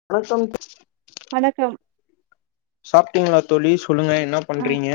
[unintelligible] வணக்கம் சாப்ட்டீங்ளா தோழி சொல்லுங்க என்ன ஆ பண்றீங்க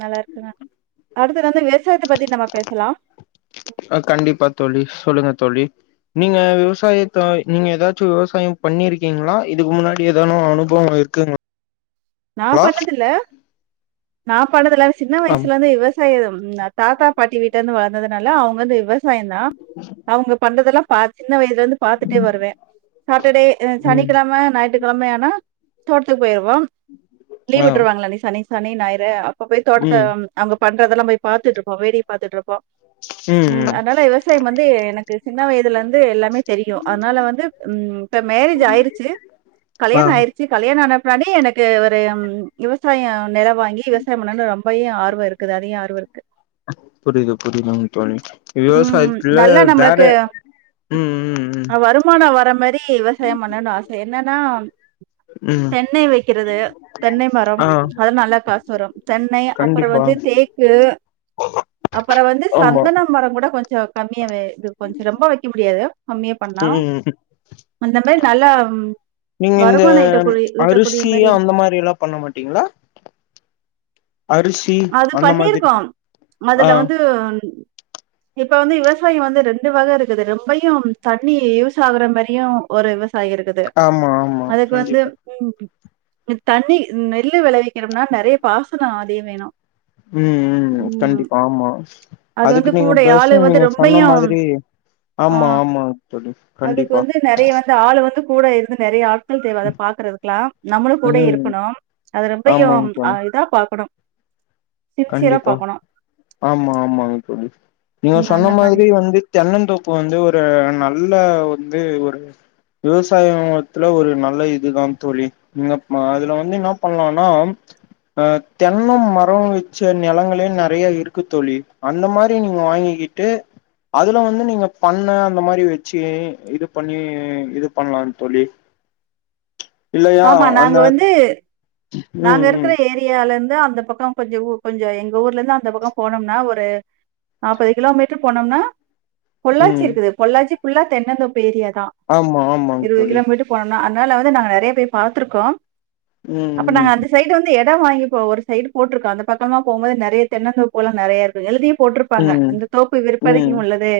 நல்லா இருக்கங்க அடுத்தது வந்து விவசாயத்த பத்தி நம்ம பேசலா ஆ கண்டிப்பா தோழி சொல்லுங்க தோழி நீங்க விவசாயத்த நீங்க ஏதாச்சு விவசாயம் பண்ணிருக்கீங்களா இதுக்கு முன்னாடி ஏதானா அனுபவம் இருக்குங்க நா பண்ணது இல்ல நா பண்ணது இல்ல இவ சின்ன ஆ வயசுல இருந்து இவ ஸ் சயதோம் அ தாத்தா பாட்டி வீட்ல இருந்து வளந்ததுனால அவுங்க வந்து விவசாய தா அவுங்க பண்றதெல்லா பா சின்ன வயசுல இருந்து பாத்துட்டே வருவே சாட்டர்டே அ ம் சனிக்கெழம ஞாயிற் கெழமயான தோட்டத்துக்கு போயிருவோ லீவ் ஆ விட்டுருவாங்கள அன்னிக் சனி சனி ஞாயிறு அப்ப போய் தோட்டத்த ம் அங்க பண்றதெல்லா போய் பாத்துட்டு இருப்போ வேடிக்க பாத்துட்டு இருப்போ ம் ம் அதனால விவசாயம் வந்து எனக்கு சின்ன வயதுல இருந்து எல்லாமே தெரியு அதனால வந்து ம் இப்ப மேரேஜ் ஆயிருச்சு ஆ கல்யாண ஆயிரு ச்சி கல்யாணம் ஆன பின்னாடி எனக்கு ஒரு ம் விவசாய நில வாங் அங்கே விவசாயம் பண்ணும்னு ரொம்பயு ஆர்வ இருக்குது அதே ஆர்வ இருக்கு புரியுது புரியுதுங்க தோழி விவசாயத்துல வேற ம் ம் ம் அ வரும் ருமானம் வர மாரி விவசாயம் பண்ணணு ஆசை என்னன்னா ம் தென்னை வைக் ந்துது தென்னை மரம் ஆ அது நல்லா காசு வரு தென்னை அப்பற கண்டிப்பா வந்து தேக்கு அப்பற வந்து ஆமா சந்தன மரம் கூட கொஞ்ச கம்மியாவே இது கொஞ்ச ரொம்ப வக்க முடியாது கம்மியா பண்லா ம் அந்த மாரி நல்லா நீங்க இந்த வருமான ஈட்டக்கூடி ஈட்டக்கூடிய அரிசி மாரி அந்த மாரி எல்லா பண்ண மாட்டீங்களா அரிஷ் அது பண்ணிருக்கோ அதுல ஆ வந்து இப்ப வந்து விவசாய வந்து ரெண்டு வக இருக்குது ரொம்பையும் தண்ணி யூஸ் ஆகுற மாரியு ஒரு விவசா ஆ இருக்குது ஆமா ஆமா அதுக்கு வந்து கண்டிப்பா. ம் தண்ணி நெல்லு வெளைவிக்கனும்னா நெறைய பாசனோ அதிக வேணு ம் ம் கண்டிப்பா ஆமா அது அதுக்கு வந்து நீங்க கூட ஆளு பேச வந்து நீங்க சொன்ன ரொம்பயும் மாதிரி ஆ ஆமா ஆமாங்க தோழி அதுக்கு கண்டிப்பா வந்து நெறைய வந்து ஆளு வந்து கூட இருந்து நெறைய ஆட் கள் தேவை அத பாக்குறதுக்கெல்லா நம்மளு கூட ம். இருக்கணும் அது ரொம்பையு ஆமாங்க அ தோழி. இதா பாக்கணு கண்டிப்பா ஆமா ஆமாங்க தோழி நீங்க ம் அந்த சொன்ன மாரி. மாதிரி வந்து தென்னந்தோப்பு வந்து ஒரு நல்ல வந்து ஒரு விவசாயத்துல ஒரு நல்ல இதுதான் தோழி இந்தப் மா அதுல வந்து என்ன பண்ணலானா அ தென்ன மர வ ச்ச நிலங்களே நெறைய இருக்கு தோழி அந்த மாரி நீங்க வாங்கிக்கிட்டு அதுல வந்து நீங்க பண்ண அந்த மாரி வச்சு இது பண்ணி இது பண்ணலா தோழி [inaudible] இல்லையா ஆமா நாங்க அந்த வந்து நாங்க ம் ம் இருக்கிற ஏரி தியால இருந்து அந்த பக்க கொஞ்சம்ஊ கொஞ்ச எங்க ஊர்ல இருந்து அந்த பக்கம் போனோம்ன ஒரு நாப்பது கிலோ மீட்டர் போனோம்னா பொள்ளாச்சி ம் இருக்குது பொள்ளாச்சி புல்லா தென்னந்தோப்பு ஏரியா தா ஆமா ஆமாங் இருவது தோழி கிலோமீட்டு போனுனா அதனால வந்து நாங்க நெறைய போய் பாத்திருக்கோ ம் அப்ப நாங்க ம் அந்த சைடு வந் இந்த எட வாங்கி இப்ப ஒரு சைடு போட்டிருக்கா அந்த பக்கமா போம்போது நெறைய தென்னந்தோப்புகலா நெறைய இருக்கு எழுதியே போட்ருப்பாங்க ம் இந்த தோப்பு விற்பனைக்கு ம் உள்ளது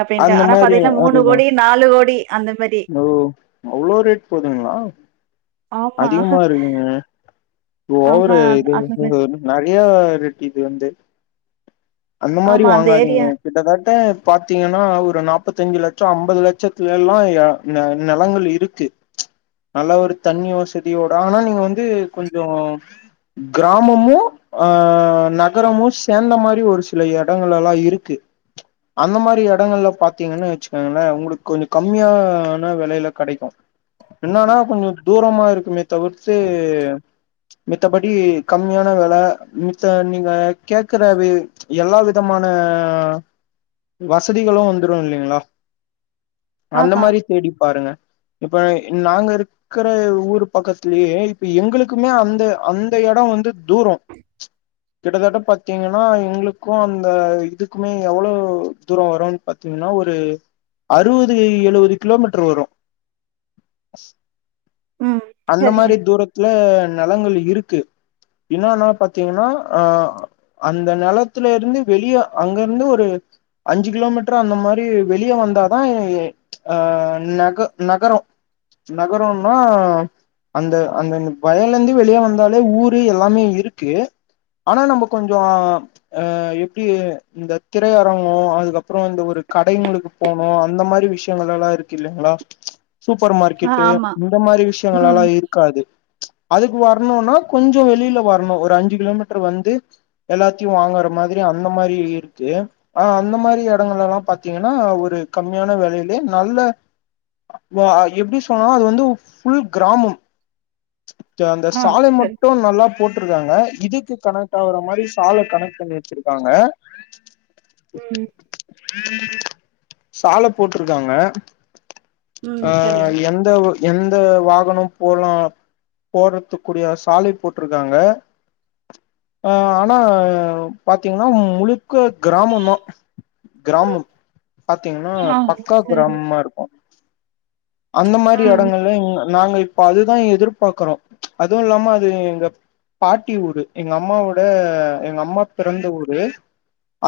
அப்டின்ட்டு அந்த ஆனா மாரி பாத்தீங்கனா மூணு அதுதா கோடி நாலு கோடி அந்த மாரி ஓ அவ்ளோ ரேட் போதுங்ளா ஆமா அதிகமா இருக்குதுங்க ஓவரு ஆமா அந்த- இது அந்த மாதிரி ‌இருக்குனு நெறைய ரேட்டு இது வந்து அந்த மாரி ஆமா அந்த வாங்காதீங்க ஏரியா கிட்டத்தட்ட பாத்தீங்கன்னா ஒரு நாப்பத்தஞ்சு லட்ச ஐம்பது லட்சத்துல வேல எல்லா ந நெலங்கள் இருக்கு நல்லா ஒரு தண்ணி வசதியோட ஆனா நீங்க வந்து கொஞ்ச கிராமமு ஆ நகரமு சேந்த மாரி ஒரு சில எடங்களெல்லா இருக்கு அந்த மாரி எடங்கள்ல பாத்தீங்கன்னு வெச்சுக்கங்களே உங்களுக்கு கொஞ்ச கம்மியா ன வெலைல கெடைக்கு என்னன்னா கொஞ்ச தூரமா இருக்குமே தவிர்த்து மித்தபடி கம்மியான வெல மித்த நீங்க கேக்குறவே எல்லா விதமான வசதிகளு வந்துரு இல்லைங்களா அந்த ஆமா மாரி தேடிப் பாருங்க இப்ப நாங்க இருக் க்கிற ஊரு பக்கத்துலயே இப்ப எங்களுக்குமே அந்த அந்த எட வந்து தூரோ கிட்டத்தட்ட பாத்தீங்கனா எங்களுக்கு அந்த இதுக்குமே எவ்வளோ தூர வரும் பாத்தீங்கனா ஒரு அறுவது கை எழுவது கிலோமீட்ரு வரு ம் அந்த சரிங்க மாரி தூரத் துல நெலங்கள் இருக்கு இன்னானா பாத்தீங்கனா ஆ அந்த நெலத்துலருந்து வெளிய அங்கருந்து ஒரு அஞ்சு கிலோமீட்ரு அந்த மாரி வெளிய வந்தாதா எ அ நக நகரோ நகரோம்னா அந்த அந்தந்த வயலருந்து வெளிய வந்தாலே ஊரு எல்லாமே இருக்கு ஆனா நம்ப கொஞ்ச அ எப்டிய இந்த திரையரங்கோ அதுக்கப்றோ இந்த ஒரு கடைங்களுக்கு போனு அந்த மாரி விஷ் யங்களெல்லா இருக்கு இல்லைங்களா சூப்பர் ஆ மார்க்கெட்டு ஆமா இந்த மாரி ம் விஷ்யங்களெல்லா இருக் க்காது அதுக்கு வர்ணுனா கொஞ்ச வெளில வர்ணு ஒரு அஞ்சு கிலோமீட்ரு வந்து எல்லாத்தையு வாங்குற மாதிரி அந்த மாரி இருக்கு ஆ அந்த மாரி எடங்களெல்லா பாத்தீங்கனா ஒரு கம்மியான வெலைல ஏ நல்ல வா எப்டி சொன்னாலு அது வந்து ஃபுல் கிராமம் சோ அந்த ஆ சாலை சரி மட்டு நல்லா போட்ருக்காங்க இதுக்கு கனெக்ட் ஆகுற மாரி சாலை கனெக்ட் பண்ணி வெச்சிருக்காங்க ம் சாலை போட்ருக்காங்க ம் ஆ சரி எந்த ஒ எந்த வாகன போலா போறத்துக்குடிய சாலை போட்ருக்காங்க ஆ ஆனா பாத்தீங்னா முழுப் கோ கிராமந்தா கிராமம் பாத்தீங்கனா ஆ பக்கா சரி கிராமமா இருக்கு அந்த மாரி ம் எடங்கள்ல இங்க நாங்க இப்ப அதுதா எதிர்பாக்குறோ அதுவு இல்லாம அது எங்க பாட்டி ஊரு எங்க அம்மாவோட எங்க அம்மா பிறந்த ஊரு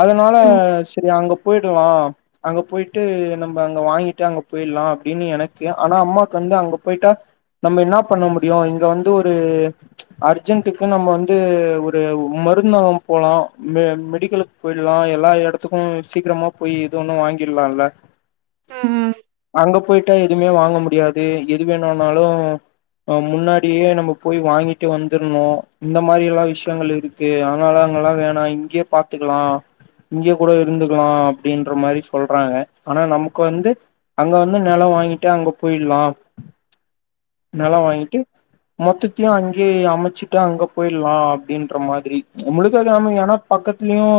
அதனால ம் சேரி அங்கப் போய்ட்டுவாம் அங்க போய்ட்டு நம்ம அங்க வாங்கிட்டு அங்க போயிட்லா அப்டின்னு எனக் க்யே ஆனா அம்மாக்கந்து அங்க போய்ட்டா நம்ம இன்னா பண்ண முடியு இங்க வந்து ஒரு அர்ஜென்ட்டுக்குன் நம்ம வந்து ஒருவ் மருந்தவம் போலு மெ மெடிக்கலு போயிட்லா எல்லா எடத்துக்கு சீக்ரமா போய் இது ஒண்ணு வாங்கிர்லால்ல ம் ம் அங்க போய்ட்டா எதுமே வாங்க முடியாது எது வேணுனாலு ஆ முன்னாடியே நம்ம போய் வாங்கிட்டு வந்துர்ணு இந்த மாரி எல்லாம் விஷ்யங்கள் இரு த்து அத்னால அங்கல்லா வேணா இங்யே பாத்துக்கலா இங்க கூட இருந்துக்கலா அப்படின்ற மாரி சொல்றாங்க ஆனா நமக் வந்து அங்க வந்து நெலொ வாங்கிட்டு அங்க போயிட்லா ம் நெலொ வாங்கிட்டு மொத்தத்யு அங்யே அமச்சுட்டு அங்க போய்ட்லா அப்படின்ற மாதிரி முழுக்கது நாம எனாப் பக்கத்லியு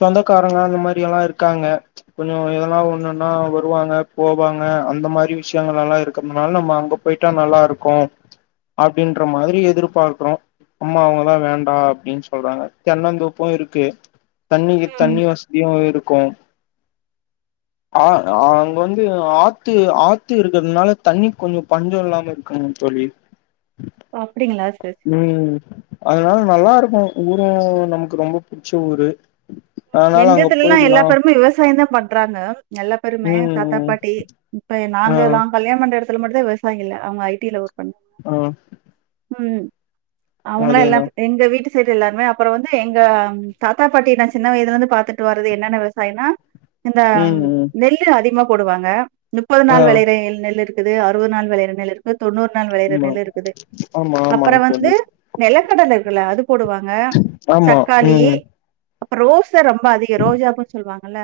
சொந்தக்காரங்க அந்த மாரி எல்லா இருக்காங்க கொஞ்சு இதெல்லா ஒண்ணொன்னா வருவாங்க போவாங்க அந்த மார் கி விஷ்யங்கள் எல்லா இருக்கம்னால நம்ம அங்க போய்ட்டா நல்லாருக்கு அப்டின்ற மாதிரி எதிர்பார்க்றோ அம்மா அவங்கலா வேண்டா அப்டின் சொல்றாங்க தென்னந்தோப்பு இருக்கு தண்ணிக்கு ம் தண்ணி வஸ் த்யு இருக்கு ஆ ஆங்க வந்து ஆத்து ஆத் த்து இருக்கற்னால தண்ணிக் கொஞ்சு பஞ்சோ இல்லாம இருக்கே சொல்லி அப்டிங்களா சர் உம் அதனால் நல்லார்க்கு ஊரு நமக்கு ரொம்ப பிடிச்ச ஊரு அதனால அங்க எங்கதுலல்லா போயிடலா எல்லா பெருமே விவசாயன்தா பண்றாங்க எல்லா பெருமே ம் தாத்தா ம் பாட்டி இப்பய் ஆ நாங்கல்லா கல்யண் மண்டடுத்துல மட்டு்தா விவசாயி இல்ல அவங்க ஐடில ஒர் ஆ உம் அவங்களா அதேதா எல்லாத்து எங்க வீட்டு சேட் எல்லாமே அப்பறோ வந்து எங்கம் தாத்தா பாட்டி நா சின்ன வயதுல இந்து பாத்துட்டு வர்றது என்னான்னா விவசாயனா இந்தம் ம் ம் நெல்லு அதிக்மா போடுவாங்க முப்பது ஆ நாள் வெலைய்ற எல் நெல் இருக் கிது அறுவது நாள் விளையற நெல் இருக்கு தொண்ணூறு நாள் விளையற ஆமா நெல் இருக்குது ஆமா அப்பற ஆமாங்க வந்து தோழி நிலக்கடல இருக்குல்ல அது போடுவாங்க ஆமா தக்காளி ம் ரோச ரொம்ப அதிகு ரோஜாப்புன் சொல்வாங்கல்ல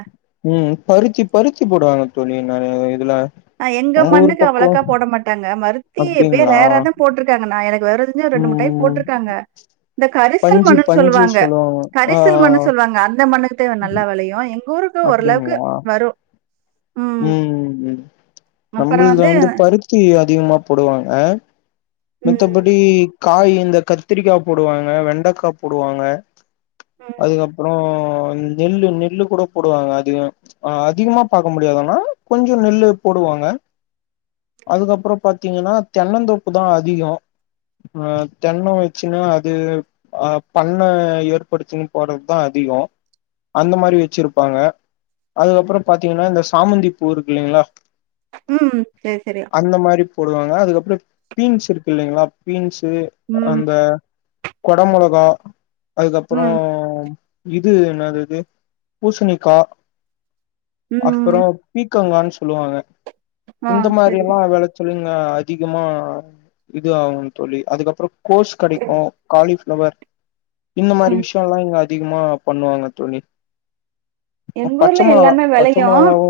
உம் பறிச்சு பருச்சு போடுவாங்க தோழி நெறைய இதுல அ எங்க உங்க ஊர் மண்ணுக்கு பக்கோ அவ்வளக்கா போட மாட்டாங்க மருத்தி எப்பயே அப்டிங்களா ரேராதா போட்ருக்காங்க நா எனக்கு வெவ்றது இல்ல ரெண்டு மூ டைம் ம் போட்ருக்காங்க இந்த கரிசல் பஞ்சு மண்ணுன் பஞ்சு சொல்லுவாங்க ஆ கரிசல் மண்ணு ஆ சொல்லுவாங்க அந்த மண்ணுக் து நல்லா விளையு எங்க ஊருட்டூ ஓரளவுக்கு வரு உம் உம் நம்பள்து வந்து பருத்தி அதிகமா போடுவாங்க ம், மித்தபடி காய் இந்த கத்திரிக்கா போடுவாங்க வெண்டக்கா போடுவாங்க ம், அதுக்கப்றோ நெல்லு நெல்லு கூட போடுவாங்க அதுங் அ அதிகமா பாக் அ முடியாதன்னா கொஞ்சு நெல்லு போடுவாங்க அதுக்கப்றோ பாத்தீங்கன்னா தென்னந்தொப்பு தா அதிகோ ஆ தென்னம் வச்சுன்னா அது ஆ பண்ண ஏற்படுச்சுன்னு போறத்தா அதிகோ அந்த மாரி வச்சிருப்பாங்க அதுக்கப்றோ பத் தீங்கன்னா இந்த சாமந்தி பூ இருக் இல்லைங்களா உம் செர் செரியா அந்த மாரி போடுவாங்க அதுக்கப்ற பீன்ஸ் இருக்கு இல்லைங்களா பீன்ஸு ம், அந்த கொட மொளகா ம், அதுக்கப்புறோம் இது என்னது அது பூசணிக்கா அப்புற ம். பீக்கங்கான்னு சொல்லுவாங்க ஆ இந்த மாரி சரி. எல்லா வெள ச்சலு இங்க அதிகமா இது ஆகும்ன்னு தோழி அதுக்கப்புற கோஸ் கெடைக்கு காலிஃப்ளவர் இந்த மாரி ம். விஷயல்லா இங்க அதிகமா பண்ணுவாங்க தோழி எங்க பச்ச ஊர்ல மொளகா எல்லாமே பச்ச வெளையு மொளகாவு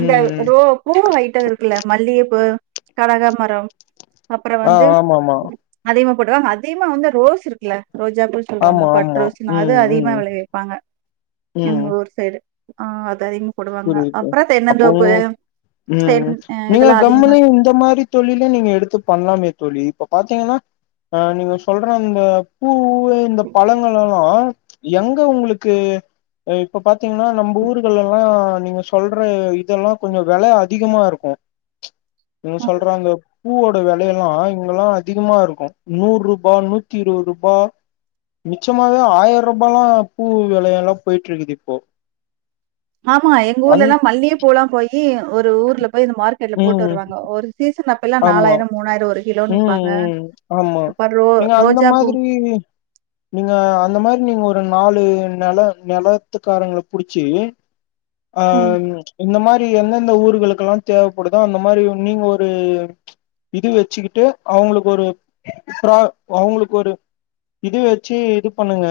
இந்த ம் ம் ரோபோ பூ வையிட்ட இருக்குல்ல மல்லியப்பூ கடகா மரம் அப்புற ஆ வந்து ஆமா ஆமா அதிகமா போடுவாங்க அதிகமா வந்து ரோஸ் இருக்குல ரோஜா பு சொல்லுவாங்க ஆமா பட் ஆமா ரோஸ்னா அது ம் அதிகமா ம் வெளைவிப்பாங்க ம் எங்க ஊர் சைடு ஆ அது அதிக போடுவாங்க புரியுது அப்ற தென்னந்தோப்பு பொங்கு ம் தென் அ நீங்க இதெல்லா அதிகமா கம்முனு இந்த மாரி தொழில நீங்க எடுத்து பண்லாமே தோழி இப்ப பாத்தீங்கன்னா அ நீங்க சொல்ற இந்த பூ இந்த பழங்கள் எல்லா எங் க உங்களுக்கு இப்ப பாத்தீங்கன்னா நம்ப ஊர்கள் எல்லா நீங்க சொல்ற இதெல்லா கொஞ்ச வெல அதிகமா இருக்கு இவங் சொல்ற அந்த பூவோட வெலைய எல்லா இங்கெல்லா அதிகமா இருக்கு நூருபா நூத்தி இருபது ருபா நிச்சமாவே ஆயிரம் ரூபாயாலாம் பூ வெலை எல்லா போயிட்டு இருக்குது இப்போ ஆமா எங்க ஊர்ல அந் எல்லா மல்லிய பூலாம் போயி ஒரு ஊர்ல போய் இந்த மார்க்கெட்ல போட்டு ம் வருவாங்க ஒரு சீசன் அப்பைல்லா ஆமா நாலயிர மூணாயிர ஒரு கிலோ ம் ம் ஆமா நீங்க அந்த ரோஜா பூ மாதிரி நீங்க அந்த மாரி நீங்க ஒரு நாலு நெல நெலத்துக்காரங்கள புடிச்சி அ ம் இந்த மாதிரி எந்தெந்த ஊர்களுக்கெல்லா தேவைப்படுதோ அந்த மாரி நீங்க ஒரு இது வச்சுக்கிட் டு அவங்களுக்கு ஒரு ப்ரா அவங்களுக்கு ஒரு இது வச்சு இது பண்ணுங்க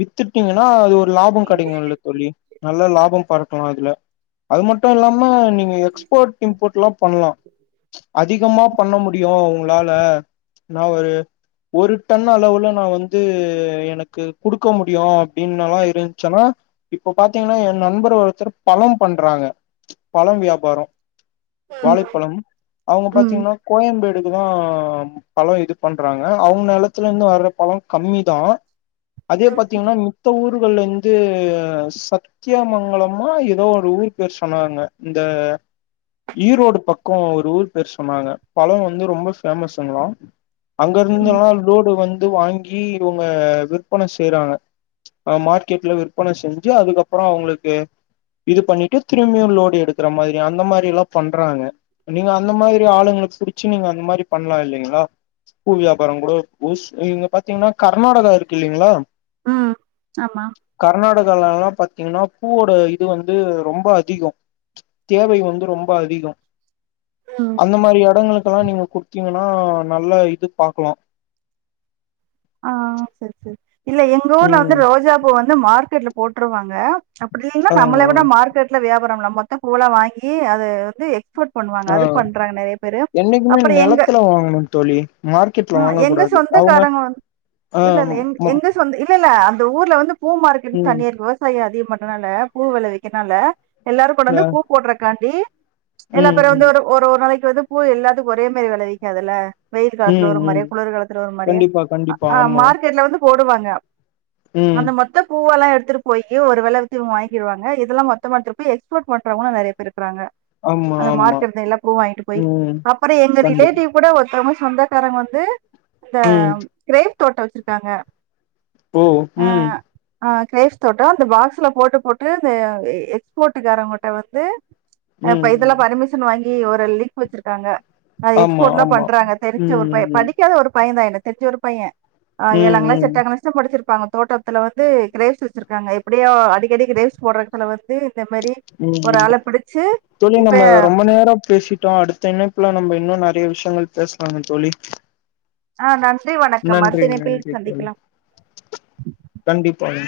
வித்துட்டீங்கன்னா அது ஒரு லாப கெடைக்கு இல்ல தோழி நல்ல லாபம் பார்க்கலா இதுல அது மட்டு இல்லாம நீ நீ எக்ஸ்போர்ட் இம்போர்ட்லா பண்லா அதிகமா பண்ண முடியு உங்ளால நா ஒரு ஒரு டன் அளவுல நா வந்து எனக்கு குடுக்க முடியு அப்டின்னுல்லா இருந்ச்சுன்னா இப்ப பாத்தீங்கன்னா என் நண்பர் ஒருத்தர் பழம் பண்றாங்க பழம் வியாபார ம் வாழைப்பழம் அவங்க ம் பாத்தீங்கன்னா கோயம்பேடுக்குதா பழம் இது பண்றாங்க அவங்க நெலத்துல இருந்து வர்ற பழம் கம்மிதா அதே பாத்தீங்கன்னா மித்த ஊர்கள்ல இருந்து ச த்தியமங்கலமா ஏதோ ஒரு ஊர் பேர் சொன்னாங்க இந்த ஈரோடு பக்க ஒரு ஊர் பேர் சொன்னாங்க பழ வந்து ரொம்ப ஃபேமஸ்ங்களா அங்க இருந்துல்லா லோடு வந்து வாங்கி இவங்க விற்பனை செய்றாங்க அ மார்க்கெட்ல விற்பன செஞ்சு அதுக்கப்புற அவங்களுக்கு இது பண்ணிட்டு திரும்பியு லோடு எடுக்கற மாதிரி அந்த மாதிரி எல்லா பண்றாங்க நீங்க அந்த மாதிரி ஆளுங்கள புடிச்சு நீங்க அந்த மாரி பண்லா இல்லைங்ளா பூ வியாபார கூட சப்போஸ் இங்க பாத்தீங்கன்னா கர்நாடகா இருக்கு இல்லலைங்களா ம் ஆமா கர்நாடகாலல்லா பாத்தீங்கன்னா பூவோட இது வந்து ரொம்ப அதிக தேவை வந்து ரொம்ப அதிக அ அந்த மாரி எடங்களுக்கெல்லா நீங்க குட்த்தீங்கனா நல்ல இது பாக்கலா ஆ சேரி சேரி இல்ல எங்க ஊர்ல வந்து ம் ரோஜா பூ வந்து மார்க்கெட்ல போட்ருவாங்க அப்டிங்னா ஆ நம்மள ஆ விட மார்க்கெட்ல வியாபாரம் நம்ம மொத்த பூவெல்லா வாங்கி அது வந்து எக்ஸ்போர்ட் பண்ணுவாங்க ஆ அது பண்றாங்க நெறைய பேரு என்னைக்குமே அப்பற எங்க நெலத்துல வாங்கணு தோழி மார்க்கெட்ல ஆ வாங்கக் எங்க கூடாது அவுங்க சொந்தக்காரங்க வந் ஆ இல்ல இல்ல எங் ம் எங்க சொந்த இல்ல இல்ல அந்த ஊர்ல வந்து பூ மார்க்கெட்டுன் ம் தனியா இருக்கு விவசா சாய அதிக பண்றனால பூ வெளவிக்கற்னால எல்லாரு ஆ கொண்டாந்து பூ போட்றக்காண்டி எல்லா ம் பேரு வந்து ம் ஒரு ஒரு நாளைக்கு வந்து பூ எல்லாத்துக்கு ஒரே மாரி வெளைவிக்காதுல்ல வெயில் காலத்துல ம் ஒரு ம் மாரியு குளிர் காலத்துல ஒரு மாரியு கண்டிப்பா கண்டிப்பா ஆ ஆமா மார்க்கெட்ல வந்து போடுவாங்க ம் அந்த மார் தா பூவெல்லா எடுத்துட்டு போயி ஒரு வெல வித்து இவ்ங்க வாங்கிருவாங்க இதெல்லா மொத்தமா எத்துட்டு போய் எக்ஸ்போர்ட் பண்றவங்களு நெறைய பேரு இருக்குறாங்க ஆமா அந்த ஆமா மார்க்கெட்ல எல்லா பூவு வாங்கிட்டு போயி ம் அப்பற எங்க கண்டிப்பா ரிலேட்டிவ் கூட ஒருத்தவ்ங்க சொந்தக்காரங்க வந்து இந்த ம் கிரேப் தோட்ட வெச்சிருக்காங்க ஓ ம் ஆ க்ரேப்ஸ் தோட்ட அந்த பாக்ஸுல போட்டு போட்டு இந்த வே எக்ஸ்போர்ட்டு காரவ்ங்கட்ட வந்து ஆ இப்ப ம் இதெல்லா ம் பருமிஷன் வாங்கி ஒரு லி்ங்க் வெச்சிருக்காங்க அத ஆமா எக்ஸ்போர்ட்லா ஆமா பண்றாங்க தெரிஞச்ச ஒரு ம் பைய ம் படிக்காத ஒரு பையந்தா எனக்கு தெரிஞ்சு ஒரு பைய ஆ ம் எல்லாங்ளா ம் செட்ட ஆகணு செம் படிச்சிருப்பாங்க தோட்டத்துல வந்து க்ரேப்ஸ் வெச்சிருக்காங்க எப்டியோ அடிக்கடி க்ரேப்ஸ் போட்ற எட்த்துல வந்து இந்த மாரி ஒரு ம் ஆள பிடிச்சு தோழி இப்ப நம்ம ரொம்ப நேர பேசிட்டோ அடுத் த்த இணைப்புல நம்ப இன்னு நெறைய விஷ்யங்கள் பேசலாமே தோழி ஆ நன்றி வணக்கம் நன்றி அடுத்த இணைப்பில் நன்றி தோழி சந்திக்கலாம் கண்டிப்பாங்க